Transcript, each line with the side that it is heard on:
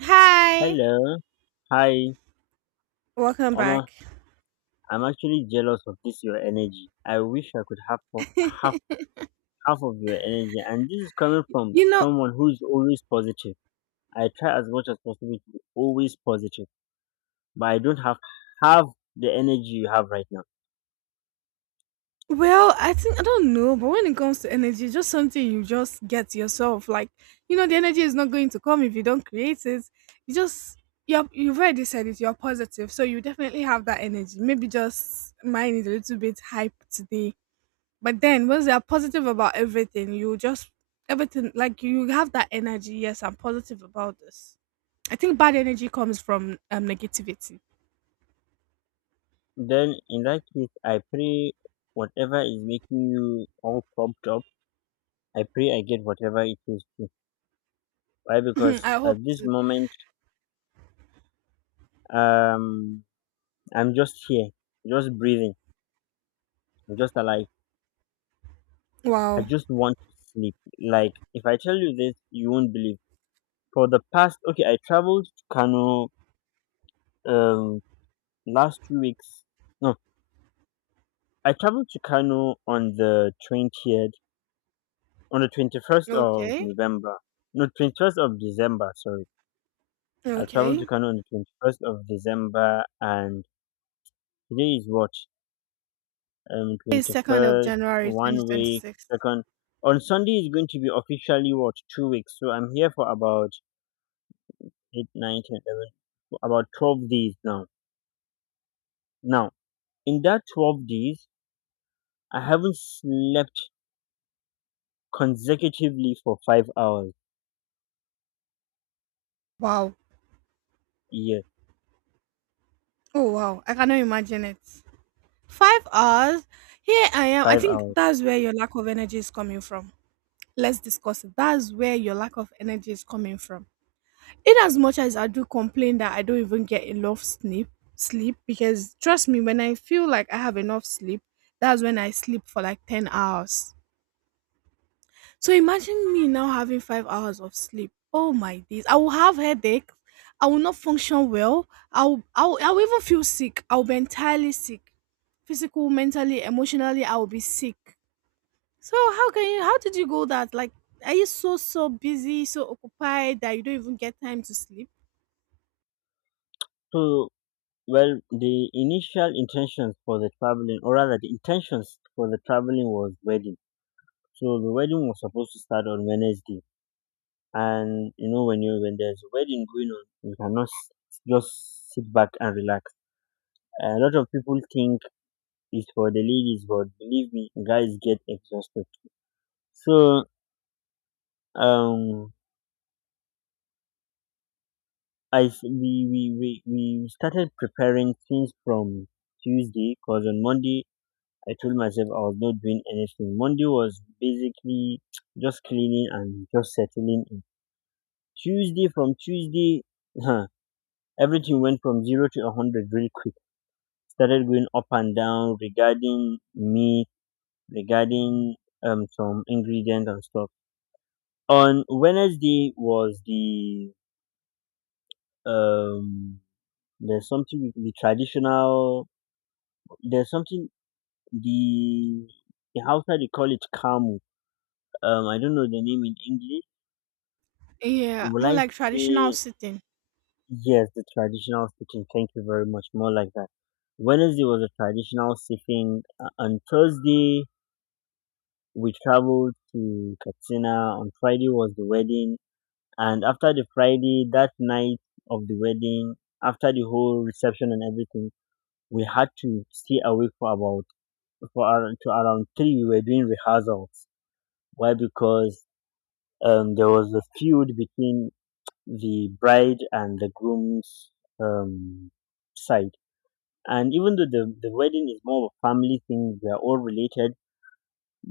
right: Hi,
left: Hello. Hi.
right: welcome
left: Omo,
right: back.
left: I'm actually jealous of this your energy. I wish I could have half half of your energy. And this is coming from
right: You know,
left: someone who is always positive. I try as much as possible to be always positive, but I don't have half the energy you have right now.
right: well, I think I don't know, but when it comes to energy, it's just something you just get yourself. Like, the energy is not going to come if you don't create it. You just you've already said it, you're positive. So you definitely have that energy. Maybe just mine is a little bit hype today. But then once you're positive about everything, you just everything like you have that energy. Yes, I'm positive about this. I think bad energy comes from negativity.
left: Then in that case, I pray whatever is making you all pumped up. I pray I get whatever it is too. Why? Because
right: I hope
left: at this
right: to.
left: moment, um, I'm just here, just breathing, I'm just alive. I
right: Wow.
left: just want to sleep. Like if I tell you this, you won't believe. For the past, okay, I traveled to Kano um last 2 weeks. No, I traveled to Kano on the 20th, on the 21st of
right: Okay.
left: November. No, 21st of December. Sorry, I traveled
right: Okay.
left: to Kano on the 21st of December, and today is what
right: It's
left: twenty
right: 2nd of
left: first
right: January
left: 1 week,
right: 2026.
left: second. On Sunday is going to be officially what, 2 weeks. So I'm here for about 8, 9, 10, 11, about 12 days now. Now, in that 12 days, I haven't slept consecutively for 5 hours.
right: Wow.
left: Yes,
right: Oh, wow. I cannot imagine it. 5 hours. Here I am. I
left: five
right: think
left: hours.
right: that's where your lack of energy is coming from. Let's discuss it. That's where your lack of energy is coming from. In as much as I do complain that I don't even get enough sleep because trust me, when I feel like I have enough sleep, that's when I sleep for like 10 hours. So imagine me now having 5 hours of sleep. Oh my days. I will have headache. I will not function well. I'll even feel sick. I'll be entirely sick. Physical, mentally, emotionally, I will be sick. So how can you how did you go that? Like are you so busy, so occupied that you don't even get time to sleep?
left: So, well, the initial intentions for the traveling, or rather, the intentions for the traveling was wedding. So the wedding was supposed to start on Wednesday, and you know, when there's a wedding going on, you cannot just sit back and relax. A lot of people think it's for the ladies, but believe me, guys get exhausted. So um, I s- we started preparing things from Tuesday, because on Monday I told myself I was not doing anything. Monday was basically just cleaning and just settling in. Tuesday from Tuesday, huh, everything went from zero to a hundred really quick. Started going up and down regarding me, regarding some ingredient and stuff. On Wednesday was the um there's something with the traditional. There's something, the in Hausa they call it kamu. I don't know the name in English.
right: Yeah,
left: Will
right: more
left: I
right: like traditional
left: say
right: sitting.
left: yes? The traditional sitting. Thank you very much. More like that. Wednesday was a traditional sitting. On Thursday we traveled to Katsina. On Friday was the wedding, and after the Friday, that night of the wedding, after the whole reception and everything, we had to stay awake for about, for around, to around three we were doing rehearsals. Why? Because there was a feud between the bride and the groom's, um, side, and even though the wedding is more of a family thing, we are all related,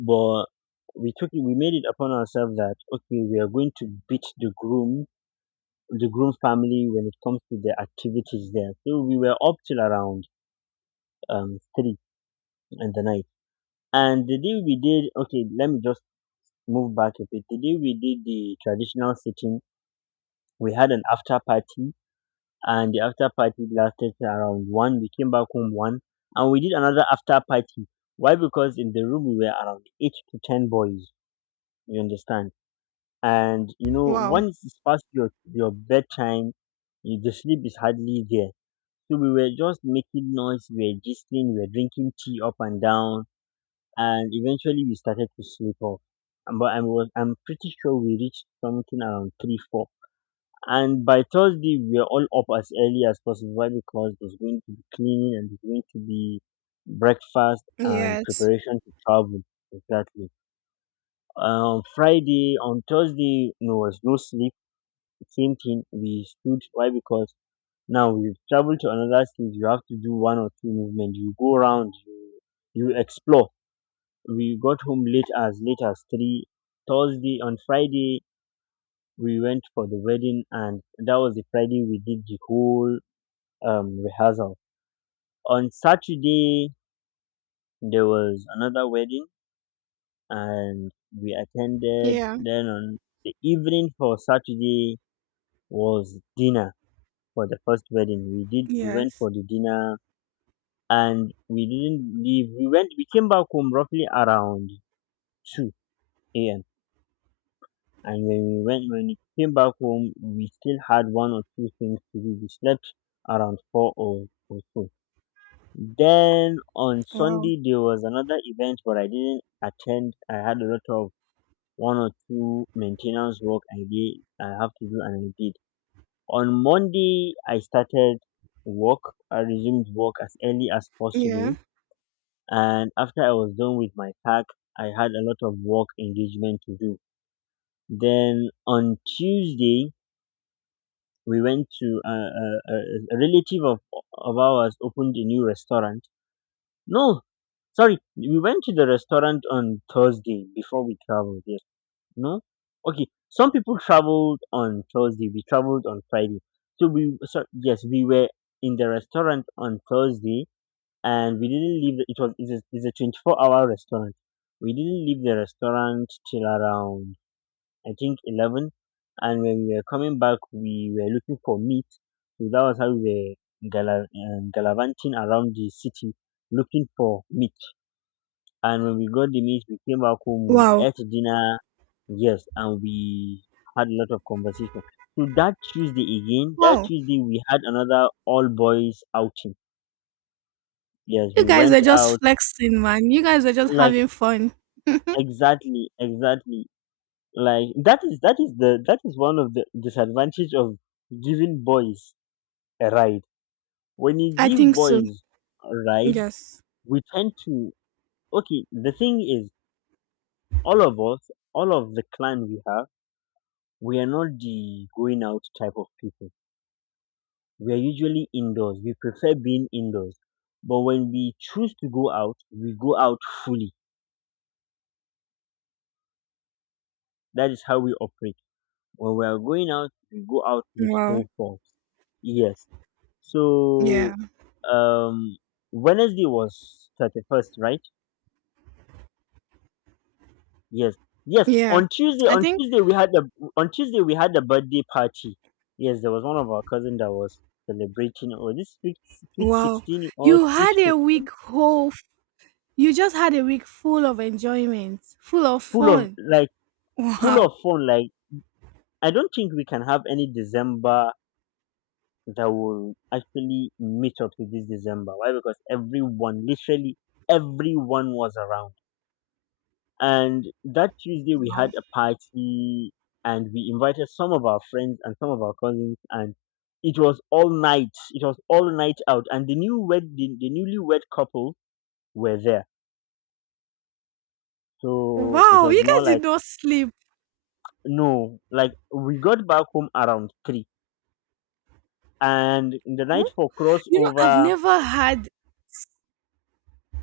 left: but we took it, we made it upon ourselves that okay, we are going to beat the groom, family when it comes to the activities there. So we were up till around three in the night. And the day we did, okay, let me just move back a bit. The day we did the traditional sitting, we had an after party, and the after party lasted till around one. We came back home one, and we did another after party. Why? Because in the room we were around eight to ten boys. You understand? And you know,
right: Wow.
left: once it's past your bedtime, the sleep is hardly there. So we were just making noise. We were gisting. We were drinking tea up and down, and eventually we started to sleep off. But I'm pretty sure we reached something around three four. And by Thursday we were all up as early as possible. Why? Because there's going to be cleaning, and there's going to be breakfast and
right: Yes.
left: preparation to travel. Exactly. On Friday, on Thursday, no, was no sleep. Same thing. We stood. Why? Because now we've traveled to another state. You have to do one or two movements. You go around. You explore. We got home late as three, Thursday. On Friday we went for the wedding, and that was the Friday we did the whole rehearsal. On Saturday there was another wedding, and we attended.
right: Yeah.
left: Then on the evening for Saturday was dinner for the first wedding. We went
right: Yes.
left: for the dinner, and we didn't leave. We came back home roughly around two a.m., and when we came back home we still had one or two things to do. We slept around four, or so. Then on
right: Wow.
left: Sunday there was another event but I didn't attend. I had a lot of one or two maintenance work I have to do, and I did. On Monday I started work. I resumed work as early as
right: Yeah.
left: possible, and after I was done with my pack I had a lot of work engagement to do. Then on Tuesday we went to a relative of ours opened a new restaurant. No, sorry, we went to the restaurant on Thursday before we traveled. Yes, no, okay. Some people traveled on Thursday. We traveled on Friday. So we, yes, we were in the restaurant on Thursday, and we didn't leave. The, it was it's a 24-hour restaurant. We didn't leave the restaurant till around, I think, 11. And when we were coming back, we were looking for meat. So that was how we were gallivanting around the city looking for meat. And when we got the meat, we came back home, we
right: Wow.
left: ate dinner, yes, and we had a lot of conversation. So that Tuesday again, that
right: Wow.
left: Tuesday we had another all boys outing. Yes,
right: You
left: we
right: guys are
left: went
right: just
left: out,
right: flexing, man. You guys are just
left: like,
right: having fun.
left: exactly, exactly. Like, that is one of the disadvantage of giving boys a ride. When you
right: I
left: give
right: think so.
left: boys a ride,
right: Yes.
left: we tend to, okay. The thing is, all of us, all of the clan we have, we are not the going out type of people. We are usually indoors. We prefer being indoors. But when we choose to go out, we go out fully. That is how we operate. When we are going out, we go out with
right: Wow.
left: full force. Yes.
right: Yeah.
left: So um Wednesday was 31st, right? Yes, yes.
right: Yeah. I
left: On
right: think,
left: Tuesday we had the on Tuesday we had the birthday party. Yes, there was one of our cousin that was celebrating. Oh, this sweet
right: wow.
left: 16 or
right: You
left: sweet
right: had a
left: 15?
right: week whole, you just had a week full of enjoyment, full of
left: Full of
right: fun.
left: like full
right: Wow.
left: of fun. Like, I don't think we can have any December that will actually meet up to this December. Why? Because everyone, literally everyone, was around. And that Tuesday we
right: Wow.
left: had a party, and we invited some of our friends and some of our cousins, and it was all night. It was all night out, and the new wed, the newlywed couple were there. So it
right: Wow.
left: was
right: You
left: more
right: guys did
left: like,
right: not sleep.
left: no, like we got back home around three. And the
right: Hmm?
left: night for
right: You know,
left: crossover,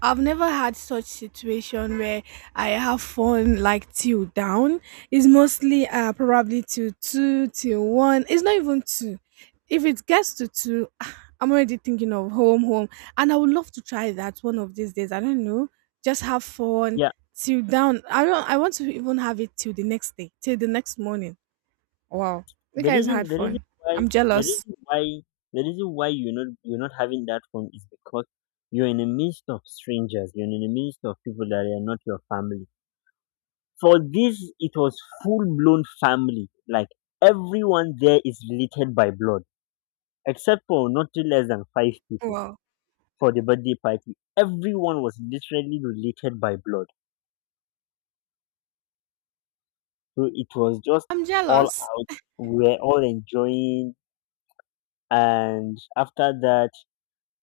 right: I've never had such situation where I have fun like till down. It's mostly probably till two till one. It's not even two. If it gets to two, I'm already thinking of home, home, and I would love to try that one of these days. I don't know. Just have fun
left: yeah.
right: till down. I don't. I want to even have it till the next day, till the next morning. Wow, you guys had
left: The reason
right: fun.
left: why
right: I'm
left: the
right: jealous.
left: reason why the reason why you're not having that phone is because you're in the midst of strangers, you're in the midst of people that are not your family. For this it was full blown family. Like, everyone there is related by blood, except for not less than five people
right: Wow,
left: for the birthday party. Everyone was literally related by blood. So it was just
right: I'm
left: all
right: jealous.
left: out. We were all enjoying, and after that,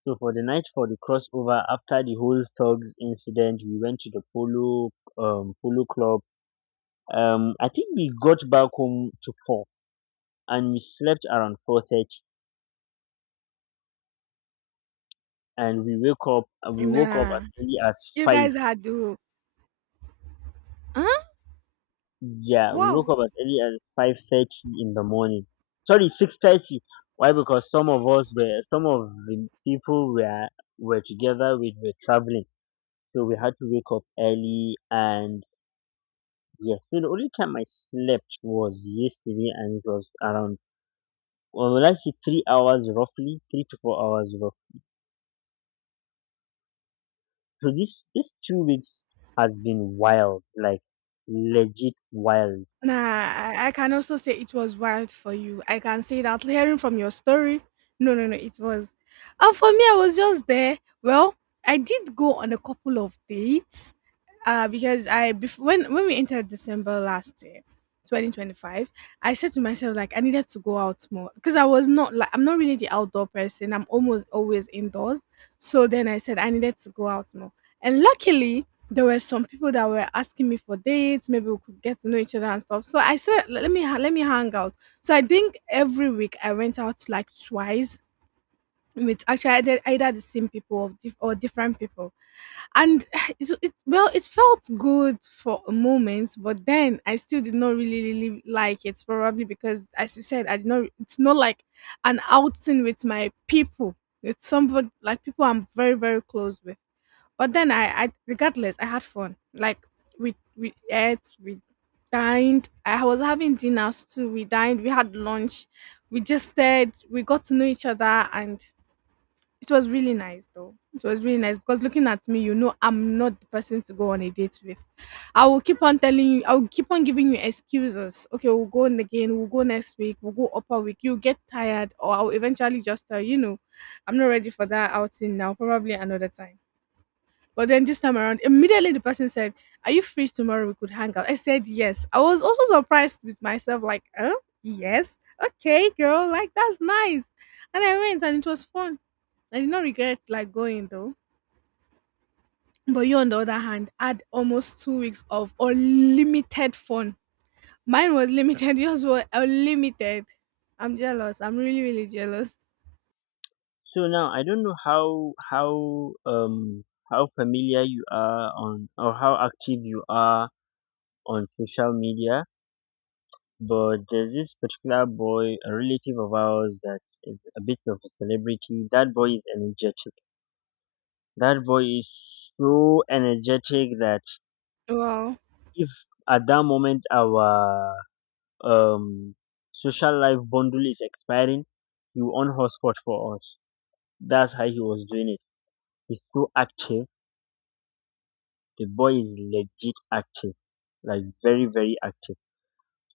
left: so for the night for the crossover, after the whole thugs incident, we went to the polo polo club. I think we got back home to four, and we slept around 4:30, and we woke up as
right: Nah,
left: early as
right: you
left: five.
right: guys had to. Huh?
left: Yeah, we woke
right: Wow.
left: up as early as 5:30 in the morning. Sorry, 6:30. Why? Because some of the people were together. We were traveling, so we had to wake up early, and yes. So the only time I slept was yesterday, and it was around, well, will I say 3 hours roughly, 3 to 4 hours roughly. So this 2 weeks has been wild, like, legit wild.
right: Nah, I can also say it was wild for you. I can say that hearing from your story. No, no, no, it was. And for me, I was just there. Well, I did go on a couple of dates because I when we entered December last year, 2025, I said to myself like I needed to go out more because I was not like I'm not really the outdoor person. I'm almost always indoors. So then I said I needed to go out more, and luckily there were some people that were asking me for dates. Maybe we could get to know each other and stuff. So I said let me hang out. So I think every week I went out like twice with actually either the same people or different people and It well, it felt good for a moment, but then I still did not really really like it probably because as you said I did not it's not like an outing with my people, with somebody like people I'm very very close with, but then I regardless I had fun. Like we ate, we dined, I was having dinners too, we dined, we had lunch, we just stayed, we got to know each other, and it was really nice though. It was really nice because looking at me, you know, I'm not the person to go on a date with. I will keep on telling you, I will keep on giving you excuses. Okay, we'll go on again, we'll go next week, we'll go upper week. You'll get tired, or I'll eventually just tell you, you know, I'm not ready for that outing now, probably another time. But then this time around, immediately the person said, "Are you free tomorrow? We could hang out." I said, "Yes." I was also surprised with myself, like, "Oh, yes. Okay, girl, like that's nice." And I went and it was fun. I did not regret like going though. But you on the other hand had almost 2 weeks of unlimited fun. Mine was limited, yours were unlimited. I'm jealous. I'm really, really jealous.
left: So now I don't know how, how familiar you are on, or how active you are on social media, but there's this particular boy, a relative of ours that is a bit of a celebrity. That boy is energetic. That boy is so energetic that
right: Well,
left: if at that moment our um social life bundle is expiring, you on hotspot for us. That's how he was doing it. He's so active. The boy is legit active, like, very very active.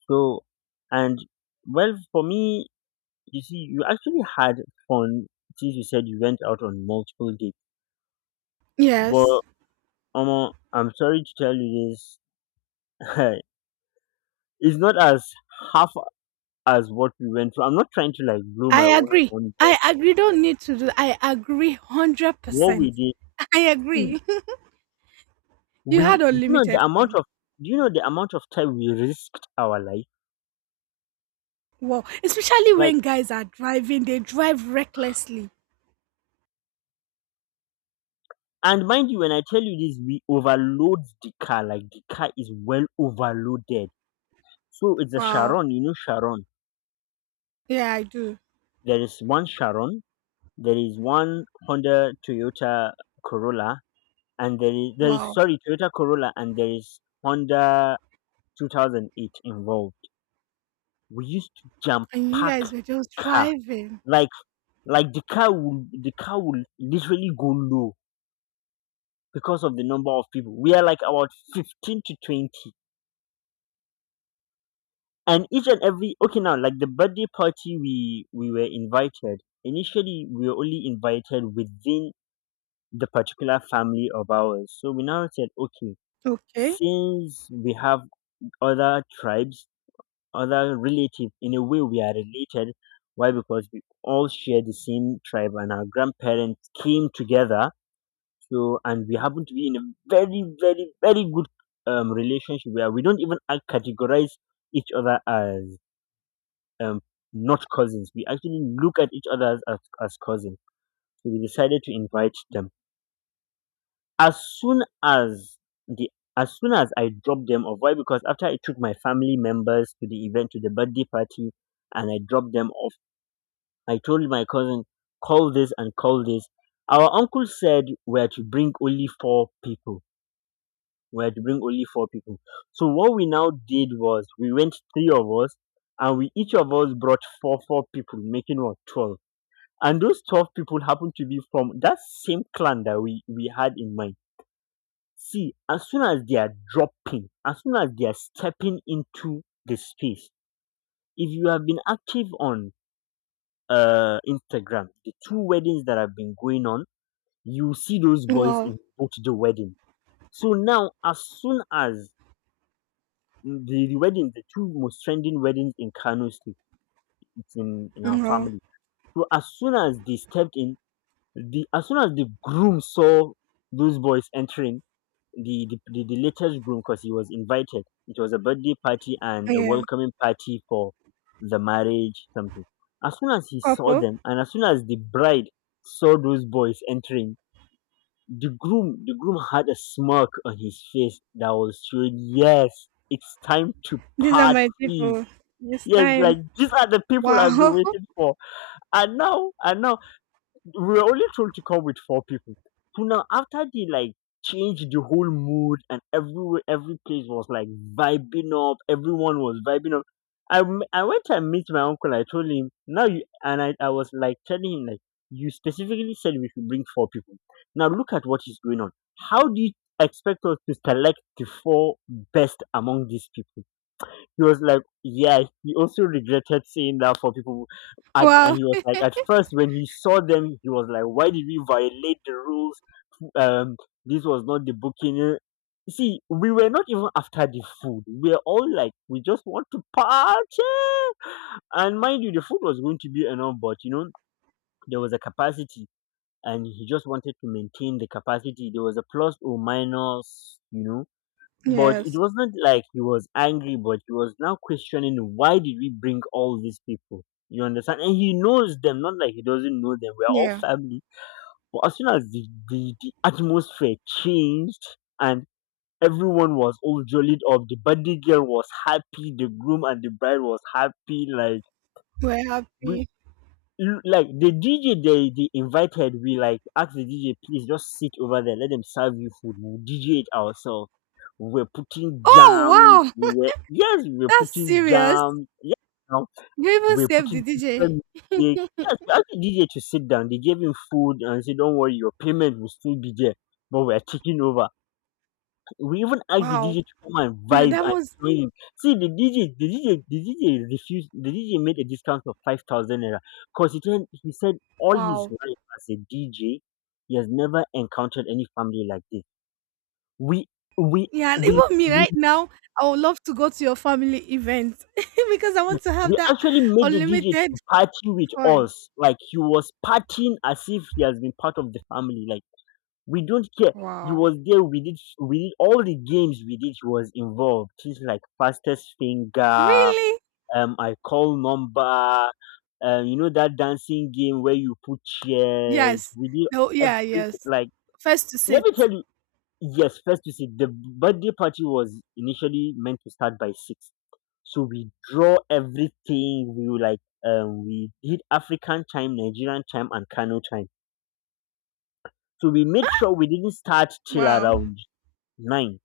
left: So, and well, for me, you see, you actually had fun, since you said you went out on multiple dates.
right: yes.
left: But Omo, I'm sorry to tell you this. It's not as half as what we went through. I'm not trying to like blow
right: I
left: my own
right: agree.
left: own but
right: I agree. Don't need to do I agree hundred
left: what
right: percent.
left: we did.
right: I
left: See,
right: agree. you had
left: we do you know the
right: unlimited
left: amount
right: fun.
left: of, do you know the amount of time we risked our life?
right: Wow. Especially
left: Like,
right: when guys are driving, they drive recklessly.
left: and mind you, when I tell you this, we overload the car, like the car is well overloaded. So it's a
right: Wow.
left: Sharon, you know Sharon.
right: Yeah, I do.
left: There is one Sharon, there is one Honda Toyota Corolla, and there is
right: Wow.
left: sorry, Toyota Corolla, and there is Honda 2008 involved. We used to jam
right: And you
left: pack
right: guys were
left: the
right: just
left: car.
right: driving.
left: Like, the car will literally go low because of the number of people. We are like about 15 to 20. And each and every, okay now, like the birthday party we were invited. Initially we were only invited within the particular family of ours. So we now said, okay,
right: Okay.
left: since we have other tribes, other relative, in a way we are related. Why? Because we all share the same tribe and our grandparents came together. So, and we happen to be in a very very very good relationship where we don't even categorize each other as, um, not cousins, we actually look at each other as, as cousins. So we decided to invite them as soon as the as soon as I dropped them off. Why? Because after I took my family members to the event, to the birthday party, and I dropped them off, I told my cousin, call this and call this. Our uncle said we are to bring only 4 people. We are to bring only four people. So what we now did was, we went three of us, and we each of us brought four people, making what, 12. And those 12 people happened to be from that same clan that we had in mind. See, as soon as they are dropping, as soon as they are stepping into the space, if you have been active on Instagram, the two weddings that have been going on, you see those boys
right: Wow,
left: in both the wedding. So now, as soon as the, the wedding, the two most trending weddings in Kano State, it's in our
right: wow,
left: family. So as soon as they stepped in, the as soon as the groom saw those boys entering, the latest groom, because he was invited, it was a birthday party and a
right: yeah,
left: welcoming party for the marriage something. As soon as he saw
right: couple.
left: them, and as soon as the bride saw those boys entering. The groom had a smirk on his face that was showing, yes, it's time to
right: These are my
left: party.
right: people. This
left: Yes,
right: time,
left: like these are the people I've been
right: wow,
left: waiting for. And now, and now, we were only told to come with 4 people. So now, after they like changed the whole mood, and everywhere, every place was like vibing up. Everyone was vibing up. I went and meet my uncle. I told him, now you and I was like telling him like, you specifically said we should bring four people. Now look at what is going on. How do you expect us to select the 4 best among these people? He was like, yeah, he also regretted saying that for people. And
right: wow,
left: he was like, at first, when he saw them, he was like, why did we violate the rules? Um, this was not the booking. See, we were not even after the food. We were all like, we just want to party. And mind you, the food was going to be enough, but you know, there was a capacity, and he just wanted to maintain the capacity. There was a plus or minus, you know. But it
right: yes,
left: wasn't like he was angry, but he was now questioning, why did we bring all these people? You understand? And he knows them, not like he doesn't know them. We're all
right: yeah,
left: family. But as soon as the atmosphere changed, and everyone was all jollied up, the birthday girl was happy, the groom and the bride was happy, like
right: we're
left: we,
right: happy.
left: like the DJ they invited, we like asked the DJ, please just sit over there, let them serve you food. We'll DJ it ourselves. We were putting
right: Oh
left: jams.
right: wow,
left: Yes, we were
right: that's
left: putting
right: serious.
left: jams. Yes, now
right: You even
left: we were
right: saved the
left: putting
right: DJ.
left: different music. Yes, we asked the DJ to sit down. They gave him food and said, don't worry, your payment will still be there, but we are taking over. We even asked the
right: Wow,
left: DJ to come and
right: now
left: vibe
right: that
left: and
right: was
left: join. See the DJ, the DJ refused. The DJ made a discount of 5,000 naira because he said all his
right: wow.
left: life as a DJ, he has never encountered any family like this. We we
right: Yeah, and
left: we
right: even me
left: we,
right: right now, I would love to go to your family event because I want to have
left: we
right: that
left: actually made the DJ
right: unlimited
left: to party with
right: fun.
left: us. Like he was partying as if he has been part of the family. Like, we don't care. He
right: Wow,
left: was there. We did. We did all the games. We did. He was involved. Things like fastest finger,
right: really?
left: I call number, you know that dancing game where you put chairs,
right: Yes.
left: we did
right: No, yeah,
left: every.
right: yes.
left: Like,
right: First to
left: let
right: sit.
left: me tell you. Yes, first, you see, the birthday party was initially meant to start by 6. So we draw everything. We were like, we did African time, Nigerian time, and Kano time. So we made sure we didn't start till
right: Wow.
left: around 9,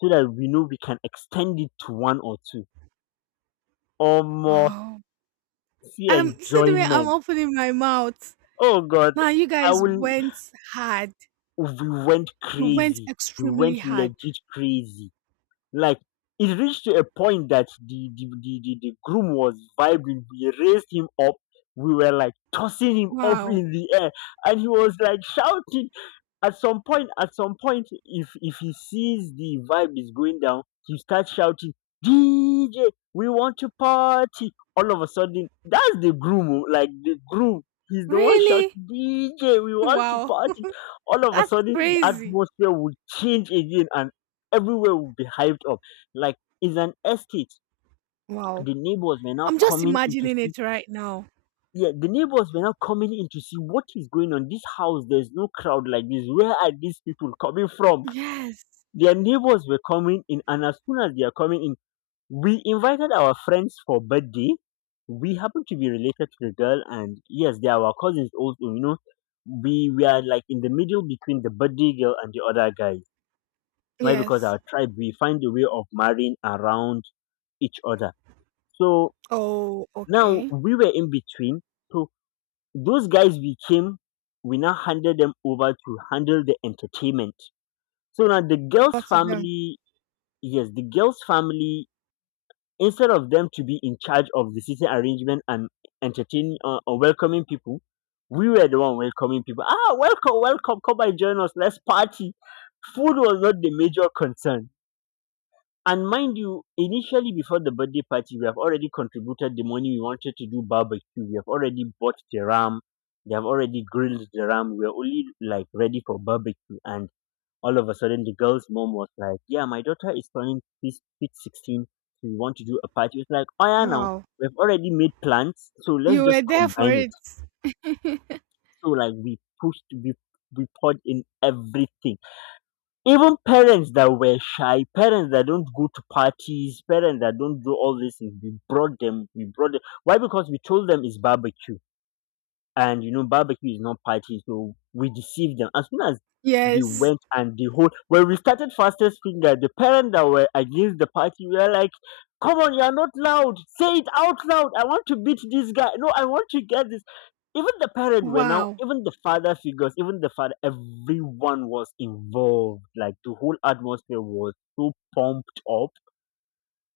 left: so that we know we can extend it to one or two, or more.
right: Wow.
left: See
right: See the way I'm
left: enjoyment.
right: opening my mouth.
left: Oh God,
right: Now you
left: I
right: guys
left: will
right: went hard.
left: we went
right: You went
left: crazy. We
right: extremely
left: went
right: hard.
left: legit crazy. Like, it reached to a point that the groom was vibing. We raised him up. We were like tossing him up
right: Wow.
left: in the air, and he was like shouting. At some point, if he sees the vibe is going down, he starts shouting, DJ, we want to party, all of a sudden. That's the groom. Oh, like, the groom, he's the one shouting,
right: Really?
left: DJ, we want to
right: Wow.
left: party. All of a
right: That's
left: sudden, the
right: crazy.
left: atmosphere will change again, and everywhere will be hyped up. Like, it's an estate.
right: Wow.
left: the neighbors were now
right: I'm just
left: coming in to
right: imagining
left: see
right: it right now.
left: yeah, the neighbors were now coming in to see what is going on. This house, there's no crowd like this. Where are these people coming from?
right: Yes.
left: Their neighbors were coming in, and as soon as they are coming in, we invited our friends for birthday. We happen to be related to the girl, and yes, they are our cousins also. You know, we are like in the middle between the birthday girl and the other guy. Why? Because
right: Yes.
left: our tribe, we find a way of marrying around each other. So
right: Oh,
left: now
right: okay.
left: we were in between. So those guys we came, we now handed them over to handle the entertainment. So now the girl's
right: What to them?
left: family, yes, the girl's family, instead of them to be in charge of the seating arrangement and entertaining, or welcoming people, we were the one welcoming people. Ah, welcome, welcome, come and join us, let's party. Food was not the major concern. And mind you, initially before the birthday party, we have already contributed the money. We wanted to do barbecue. We have already bought the ram. They have already grilled the ram. We are only like ready for barbecue. And all of a sudden, the girl's mom was like, "Yeah, my daughter is turning sweet 16. So we want to do a party." It's like, "Oh yeah, now
right: Wow.
left: we've already made plans, so let's
right: You were
left: just
right: there for
left: combine it."
right: it.
left: So like, we pushed, we poured in everything. Even parents that were shy, parents that don't go to parties, parents that don't do all these things, we brought them. We brought them. Why? Because we told them it's barbecue. And you know barbecue is not party, so we deceived them. As soon as they
right: Yes.
left: went, and the whole, when we started fastest finger, the parents that were against the party were like, come on, you are not loud, say it out loud, I want to beat this guy, no, I want to get this. Even the parents were now,
right: Wow.
left: even the father figures, even the father, everyone was involved. Like, the whole atmosphere was so pumped up.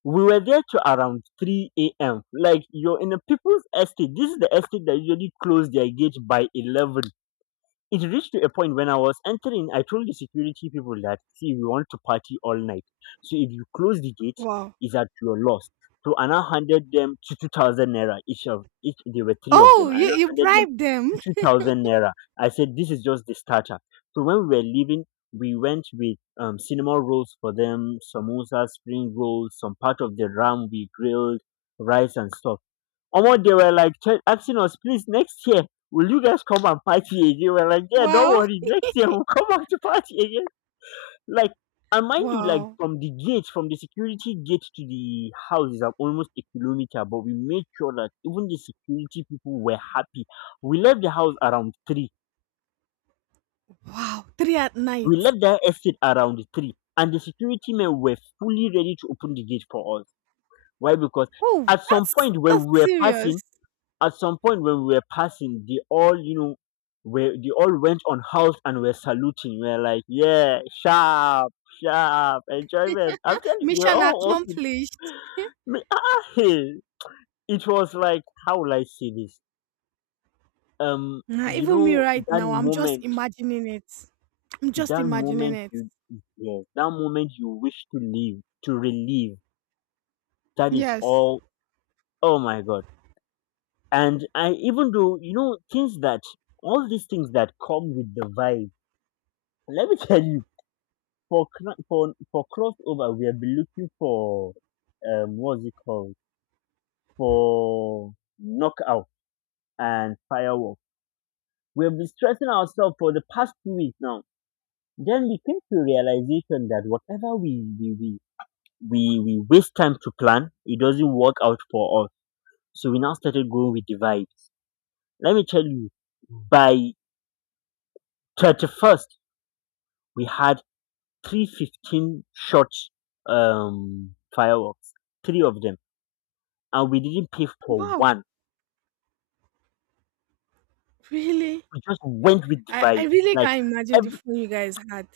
left: We were there to around 3 a.m. Like, you're in a people's estate. This is the estate that usually close their gate by 11. It reached to a point when I was entering, I told the security people that, see, we want to party all night. So if you close the gate,
right: Wow.
left: it's at your loss. So Anna handed them 2,000 naira each of each. There were three of them.
right: Oh, you,
left: Anna
right: you
left: handed them
right: bribed them.
left: 2,000 naira. I said, this is just the starter. So when we were leaving, we went with cinema rolls for them, samosa, spring rolls, some part of the ram we grilled, rice and stuff. Omo, they were like asking us, please, next year, will you guys come and party again? We're like, yeah, don't
right: Wow.
left: worry, next year we'll come back to party again. Like, and mind you, like
right: Wow.
left: from the gate, from the security gate to the house is like almost a kilometer, but we made sure that even the security people were happy. We left the house around three.
right: Wow. Three at night.
left: We left the estate around three, and the security men were fully ready to open the gate for us. Why? Because
right: Oh,
left: at some point when
right: that's
left: we were
right: serious.
left: passing, At some point when we were passing, they all, you know, were they all went on house and were saluting. We are like, yeah, sharp, sharp, enjoyment. I'm telling you, they were
right: Mission
left: all
right: accomplished.
left: Hey, it was like, how will I say this?
right: Nah,
left: You
right: even me
left: know
right: right
left: that
right: now, I'm just
left: moment,
right: imagining it. I'm just
left: that
right: imagining
left: moment
right: it.
left: you, yes, that moment you wish to live, to relive. That is
right: Yes.
left: all. Oh my God! And I, even though, you know, things that all these things that come with the vibe. Let me tell you, for crossover, we have been looking for, what's it called, for knockout and firework. We have been stressing ourselves for the past 2 weeks now. Then we came to a realization that whatever we waste time to plan, it doesn't work out for us. So we now started going with the vibes. Let me tell you, by 31st, we had 315 shots, um fireworks, three of them, and we didn't pay for
right: Wow.
left: one.
right: Really?
left: We just went with the
right: I
left: vibes.
right: really
left: Like,
right: can't imagine the
left: every,
right: fun you guys had.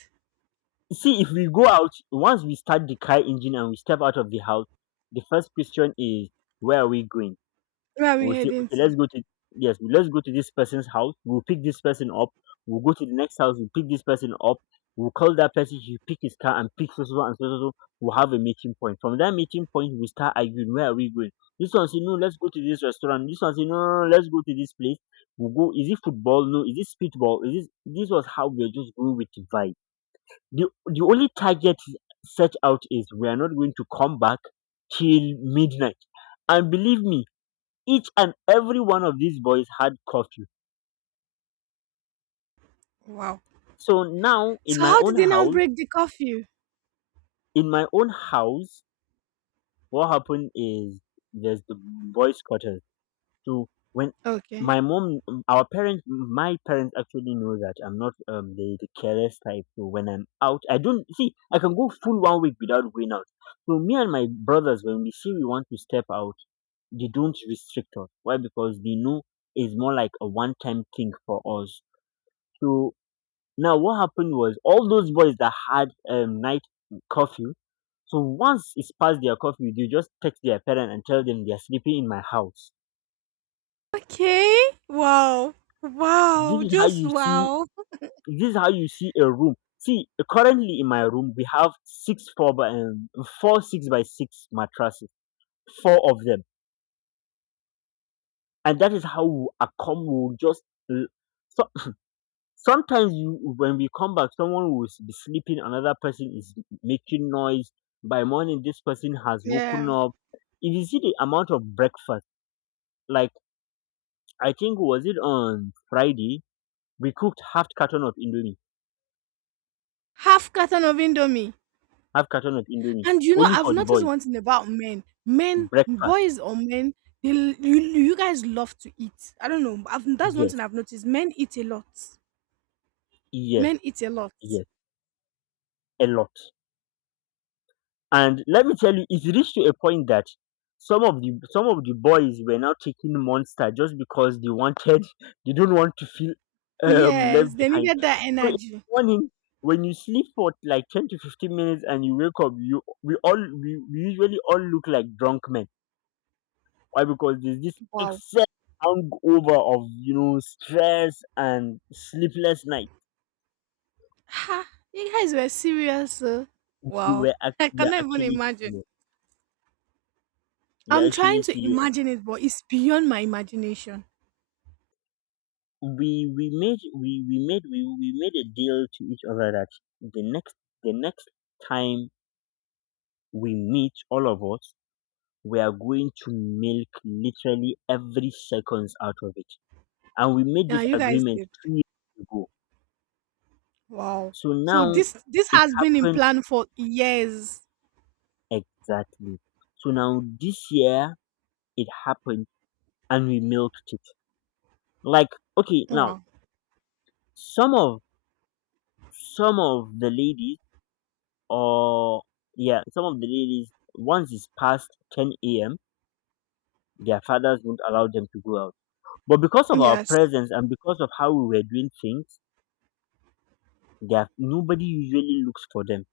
left: see, if we go out, once we start the car engine and we step out of the house, the first question is, where are we going?
right: Where are we
left: We'll say,
right: heading
left: "Okay,
right: to?
left: let's go to, yes, let's go to this person's house. We'll pick this person up. We'll go to the next house. We'll pick this person up. We'll call that person. He pick his car and pick so so so and so so so. We'll have a meeting point. From that meeting point, we start arguing. Where are we going? This one say no. Let's go to this restaurant. This one say no, no, no, let's go to this place. We'll go. Is it football? No. Is it speedball? Is this? This was how we are just going with the vibe. The only target set out is we are not going to come back till midnight. And believe me, each and every one of these boys had curfew.
right: Wow.
left: So now in
right: So
left: my
right: how did
left: own
right: they now
left: house,
right: break the curfew?
left: in my own house, what happened is, there's the boys' quarters. So when
right: Okay.
left: my mom, our parents, my parents actually know that I'm not the careless type. So when I'm out, I don't see. I can go full one week without going out. So me and my brothers, when we see we want to step out, they don't restrict us. Why? Because they know it's more like a one-time thing for us. So now, what happened was, all those boys that had night curfew. So once it's past their curfew, they just text their parent and tell them they're sleeping in my house.
right: Okay. Wow.
left: This
right: Wow.
left: is how
right: Just
left: you see.
right: wow.
left: This is how you see a room. See, currently in my room we have six by six mattresses, four of them, and that is how we accom we will just. L- So sometimes, you when we come back, someone will be sleeping, another person is making noise. By morning, this person has woken
right: Yeah.
left: up. If you see the amount of breakfast, like, I think, was it on Friday, we cooked half carton of Indomie,
right: Half carton of Indomie.
left: half carton of Indomie,
right: And
left: only
right: I've
left: for the
right: noticed
left: boys'
right: one thing about men. Men,
left: breakfast.
right: boys or men, they you, you guys love to eat. I don't know. I've, that's one thing
left: Yes,
right: I've noticed. Men eat a lot.
left: yes,
right: Men eat a lot.
left: yes, a lot. And let me tell you, it reached to a point that some of the boys were now taking Monster just because they wanted they don't want to feel left
right: Yes, they
left: behind.
right: needed that
left: So in
right: energy.
left: the morning, when you sleep for like 10 to 15 minutes and you wake up, you we all we usually all look like drunk men. Why? Because there's this
right: Wow.
left: excess hangover of, you know, stress and sleepless night.
right: Ha, you guys were serious. Oh. Wow. I
left: We are
right: cannot even
left: actually
right: imagine.
left: serious. We are
right: I'm trying
left: actually
right: to
left: serious.
right: imagine it, but it's beyond my imagination.
left: We made a deal to each other that the next the next time we meet, all of us, we are going to milk literally every seconds out of it. And we made
right: Yeah,
left: this
right: you guys
left: agreement
right: did.
left: 3 years ago.
right: Wow.
left: So
right: So
left: now
right: this
left: it
right: has been in
left: happened,
right: plan for years.
left: exactly. So now this year it happened, and we milked it, like, okay, now,
right: Wow.
left: some of some of the ladies, or, yeah, some of the ladies, once it's past 10 a.m., their fathers won't allow them to go out. But because of our
right: Yes.
left: presence and because of how we were doing things, there nobody usually looks for them.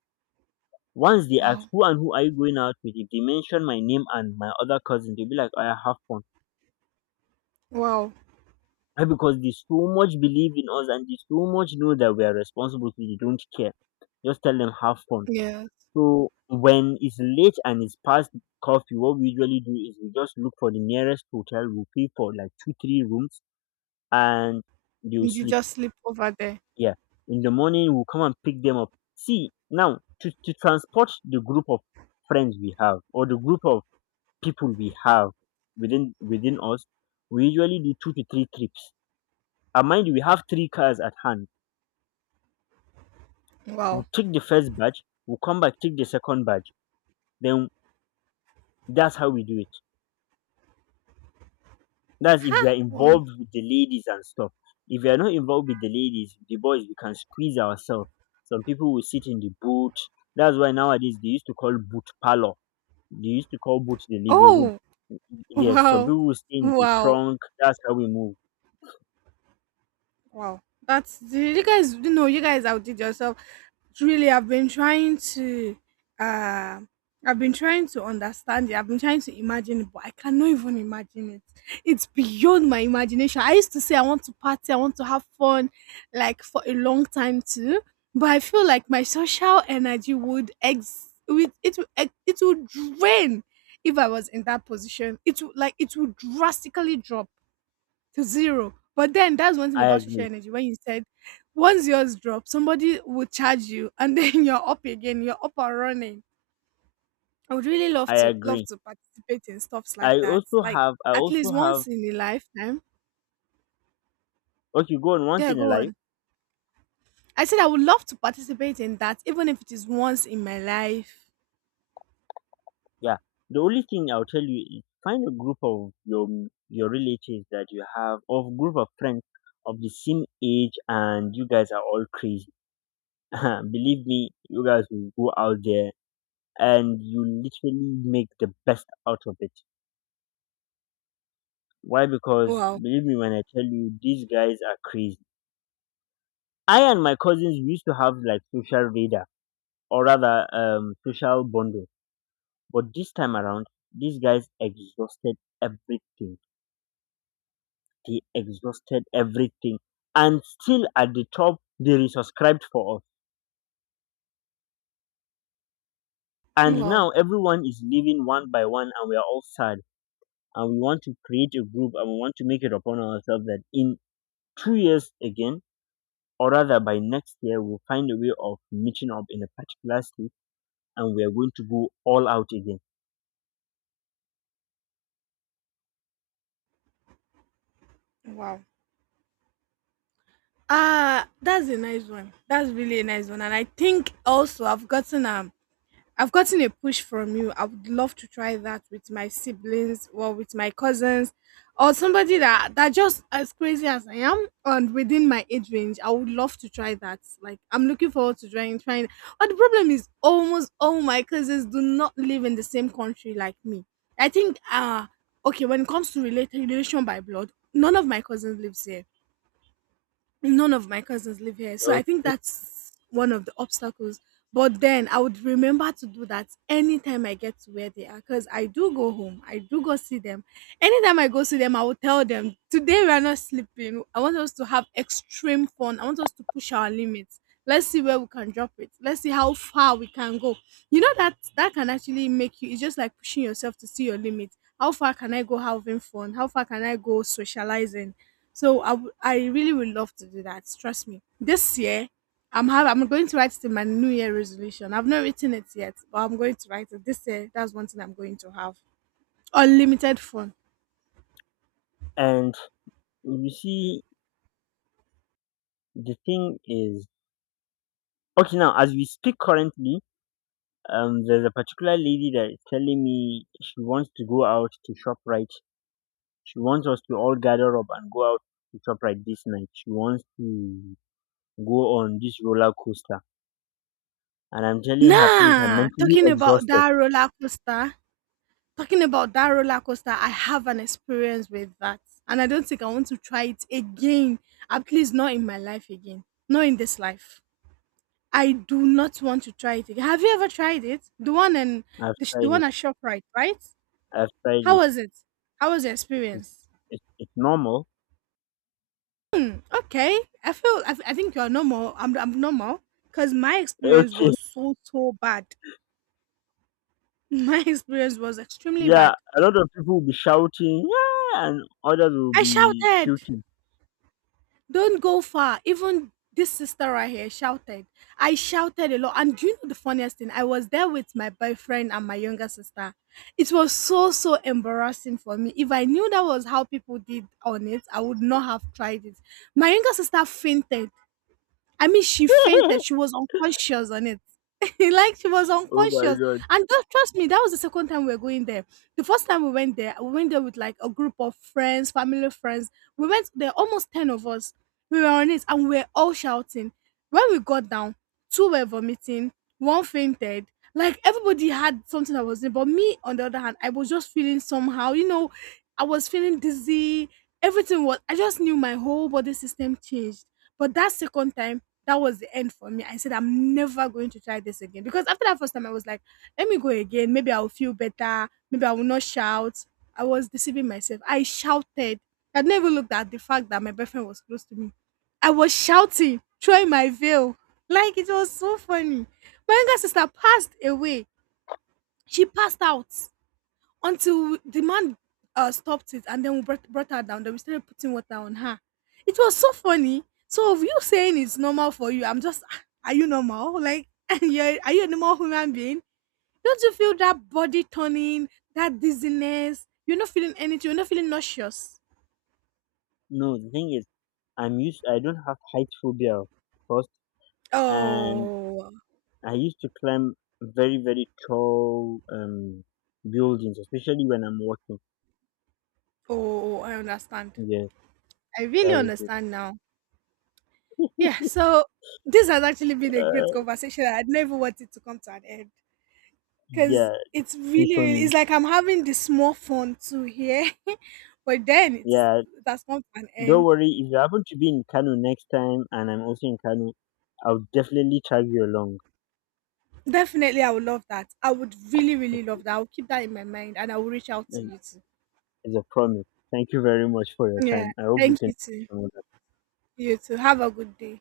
left: Once they ask
right: Wow.
left: who and who are you going out with, if they mention my name and my other cousin, they'll be like, "Oh, I have fun."
right: Wow.
left: Why? Because they so much believe in us and they so much know that we are responsible, so they don't care. Just tell them have fun.
right: Yeah.
left: So when it's late and it's past coffee, what we usually do is we just look for the nearest hotel. We pay for like two, three rooms, and they'll
right: Did you
left: sleep.
right: just sleep over there?
left: Yeah. In the morning, we'll come and pick them up. See now, to transport the group of friends we have, or the group of people we have within us, we usually do two to three trips. And mind you, we have three cars at hand.
right: Wow.
left: We'll take the first batch. We'll come back, take the second batch. Then that's how we do it. That's if we
right: Ha!
left: are
right: Wow.
left: involved with the ladies and stuff. If we are not involved with the ladies, the boys, we can squeeze ourselves. Some people will sit in the boot. That's why nowadays they used to call boot parlor. They used to call boot the living room.
right: Oh,
left: Yes, some
right: wow.
left: people will stay in the
right: Wow.
left: trunk. That's how we move.
right: Wow, that's you guys. You know, you guys outdid yourself. Really, I've been trying to, uh, I've been trying to understand it. I've been trying to imagine it, but I cannot even imagine it. It's beyond my imagination. I used to say I want to party, I want to have fun, like for a long time too. But I feel like my social energy would ex, would it would ex- it would drain if I was in that position. It would like it would drastically drop to zero. But then that's one thing
left: I
right: about social
left: agree.
right: energy. When you said once yours drop, somebody will charge you, and then you're up again. You're up and running. I would really love
left: I
right: to love
left: agree.
right: to participate in stuffs like
left: I
right: that.
left: also
right: Like
left: have. I
right: at
left: also
right: least
left: have.
right: once in a lifetime.
left: Okay, go on. Once
right: Yeah,
left: in a
right: go
left: life.
right: on. I said I would love to participate in that, even if it is once in my life.
left: Yeah. The only thing I'll tell you is find a group of your relatives that you have, or group of friends of the same age, and you guys are all crazy. Believe me, you guys will go out there and you literally make the best out of it. Why? Because
right: Wow,
left: believe me when I tell you, these guys are crazy. I and my cousins, we used to have like social radar, or rather, social bundle. But this time around, these guys exhausted everything. They exhausted everything. And still at the top, they resubscribed for us. And
right: wow,
left: now everyone is leaving one by one, and we are all sad. And we want to create a group, and we want to make it upon ourselves that in 2 years again, or rather by next year, we'll find a way of meeting up in a particular state, and we are going to go all out again.
right: wow. Ah, that's a nice one. That's really a nice one, and I think also I've gotten a push from you. I would love to try that with my siblings or with my cousins or somebody that just as crazy as I am and within my age range. I would love to try that. Like I'm looking forward to trying. But the problem is almost all my cousins do not live in the same country like me. I think okay, when it comes to relation by blood, none of my cousins lives here none of my cousins live here, so I
left: Okay.
right: think that's one of the obstacles, but then I would remember to do that anytime I get to where they are, because I do go home. I do go see them. Anytime I go see them, I will tell them today we are not sleeping. I want us to have extreme fun. I want us to push our limits. Let's see where we can drop it. Let's see how far we can go. You know, that can actually make you. It's just like pushing yourself to see your limit. How far can I go having fun? How far can I go socializing? So I really would love to do that. Trust me. This year, I'm going to write it in my New Year resolution. I've not written it yet, but I'm going to write it this year. That's one thing I'm going to have. Unlimited fun.
left: And you see, the thing is, okay, now as we speak currently, there's a particular lady that is telling me she wants to go out to ShopRite. She wants us to all gather up and go out to ShopRite this night. She wants to go on this roller coaster. And I'm telling her, please, I'm
right: Nah,
left: mentally
right: talking about
left: exhausted.
right: that roller coaster. Talking about that roller coaster, I have an experience with that, and I don't think I want to try it again. At least not in my life again. Not in this life. I do not want to try it again. Have you ever tried it? The one and
left: I've
right: the, sh- the
left: tried
right: one
left: it.
right: at Shoprite, right?
left: I've tried
right: How
left: it.
right: was it? How was your
left: It's,
right: experience?
left: it's normal.
right: Okay, I feel I think you are normal. I'm normal because my experience
left: Okay.
right: was so so bad. My experience was extremely
left: Yeah.
right: bad.
left: A lot of people will be shouting, yeah, and others will
right: I
left: be
right: shouted,
left: puking.
right: "Don't go far!" Even this sister right here shouted. I shouted a lot, and do you know the funniest thing? I was there with my boyfriend and my younger sister. It was so so embarrassing for me. If I knew that was how people did on it, I would not have tried it. My younger sister fainted. I mean, she fainted.
left: Oh
right: She was unconscious on it. like she was
left: my
right: unconscious.
left: God.
right: And don't trust me, that was the second time we were going there. The first time we went there with like a group of friends, family friends. We went there, almost 10 of us. We were on it and we were all shouting. When we got down, two were vomiting, one fainted. Like everybody had something that was in. But me, on the other hand, I was just feeling somehow, you know, I was feeling dizzy. Everything was I just knew my whole body system changed, but that second time, that was the end for me. I said, I'm never going to try this again. Because after that first time, I was like, let me go again. Maybe I'll feel better. Maybe I will not shout. I was deceiving myself. I shouted. I never looked at the fact that my boyfriend was close to me. I was shouting, throwing my veil. Like it was so funny. My younger sister passed away. She passed out until the man stopped it and then we brought her down. Then we started putting water on her. It was so funny. So of you saying it's normal for you, I'm just, "Ah, are you normal? Like, and you're, are you a normal human being? Don't you feel that body turning, that dizziness? You're not feeling anything. You're not feeling nauseous."
left: No, the thing is, I'm used, I don't have height phobia first. And
right: Oh,
left: I used to climb very, very tall buildings, especially when I'm working.
right: oh, I understand.
left: Yes,
right: I really
left: that is it.
right: understand now. Yeah. So this has actually been a great
left: Uh,
right: conversation. I never wanted to come to an end, because
left: yeah,
right: it's
left: thing
right: really,
left: for
right: really
left: me.
right: it's like I'm having this small fun too here, but then it's
left: Yeah,
right: it has come to an
left: don't
right: end.
left: worry. If you happen to be in Kano next time, and I'm also in Kano, I'll definitely tag you along.
right: Definitely, I would love that. I would really, really
left: It-
right: love that. I'll keep that in my mind, and I will reach out to
left: it-
right: you too.
left: It's a promise. Thank you very much for your
right: Yeah,
left: time. I hope you
right: thank
left: can.
right: you too. You too. Have a good day.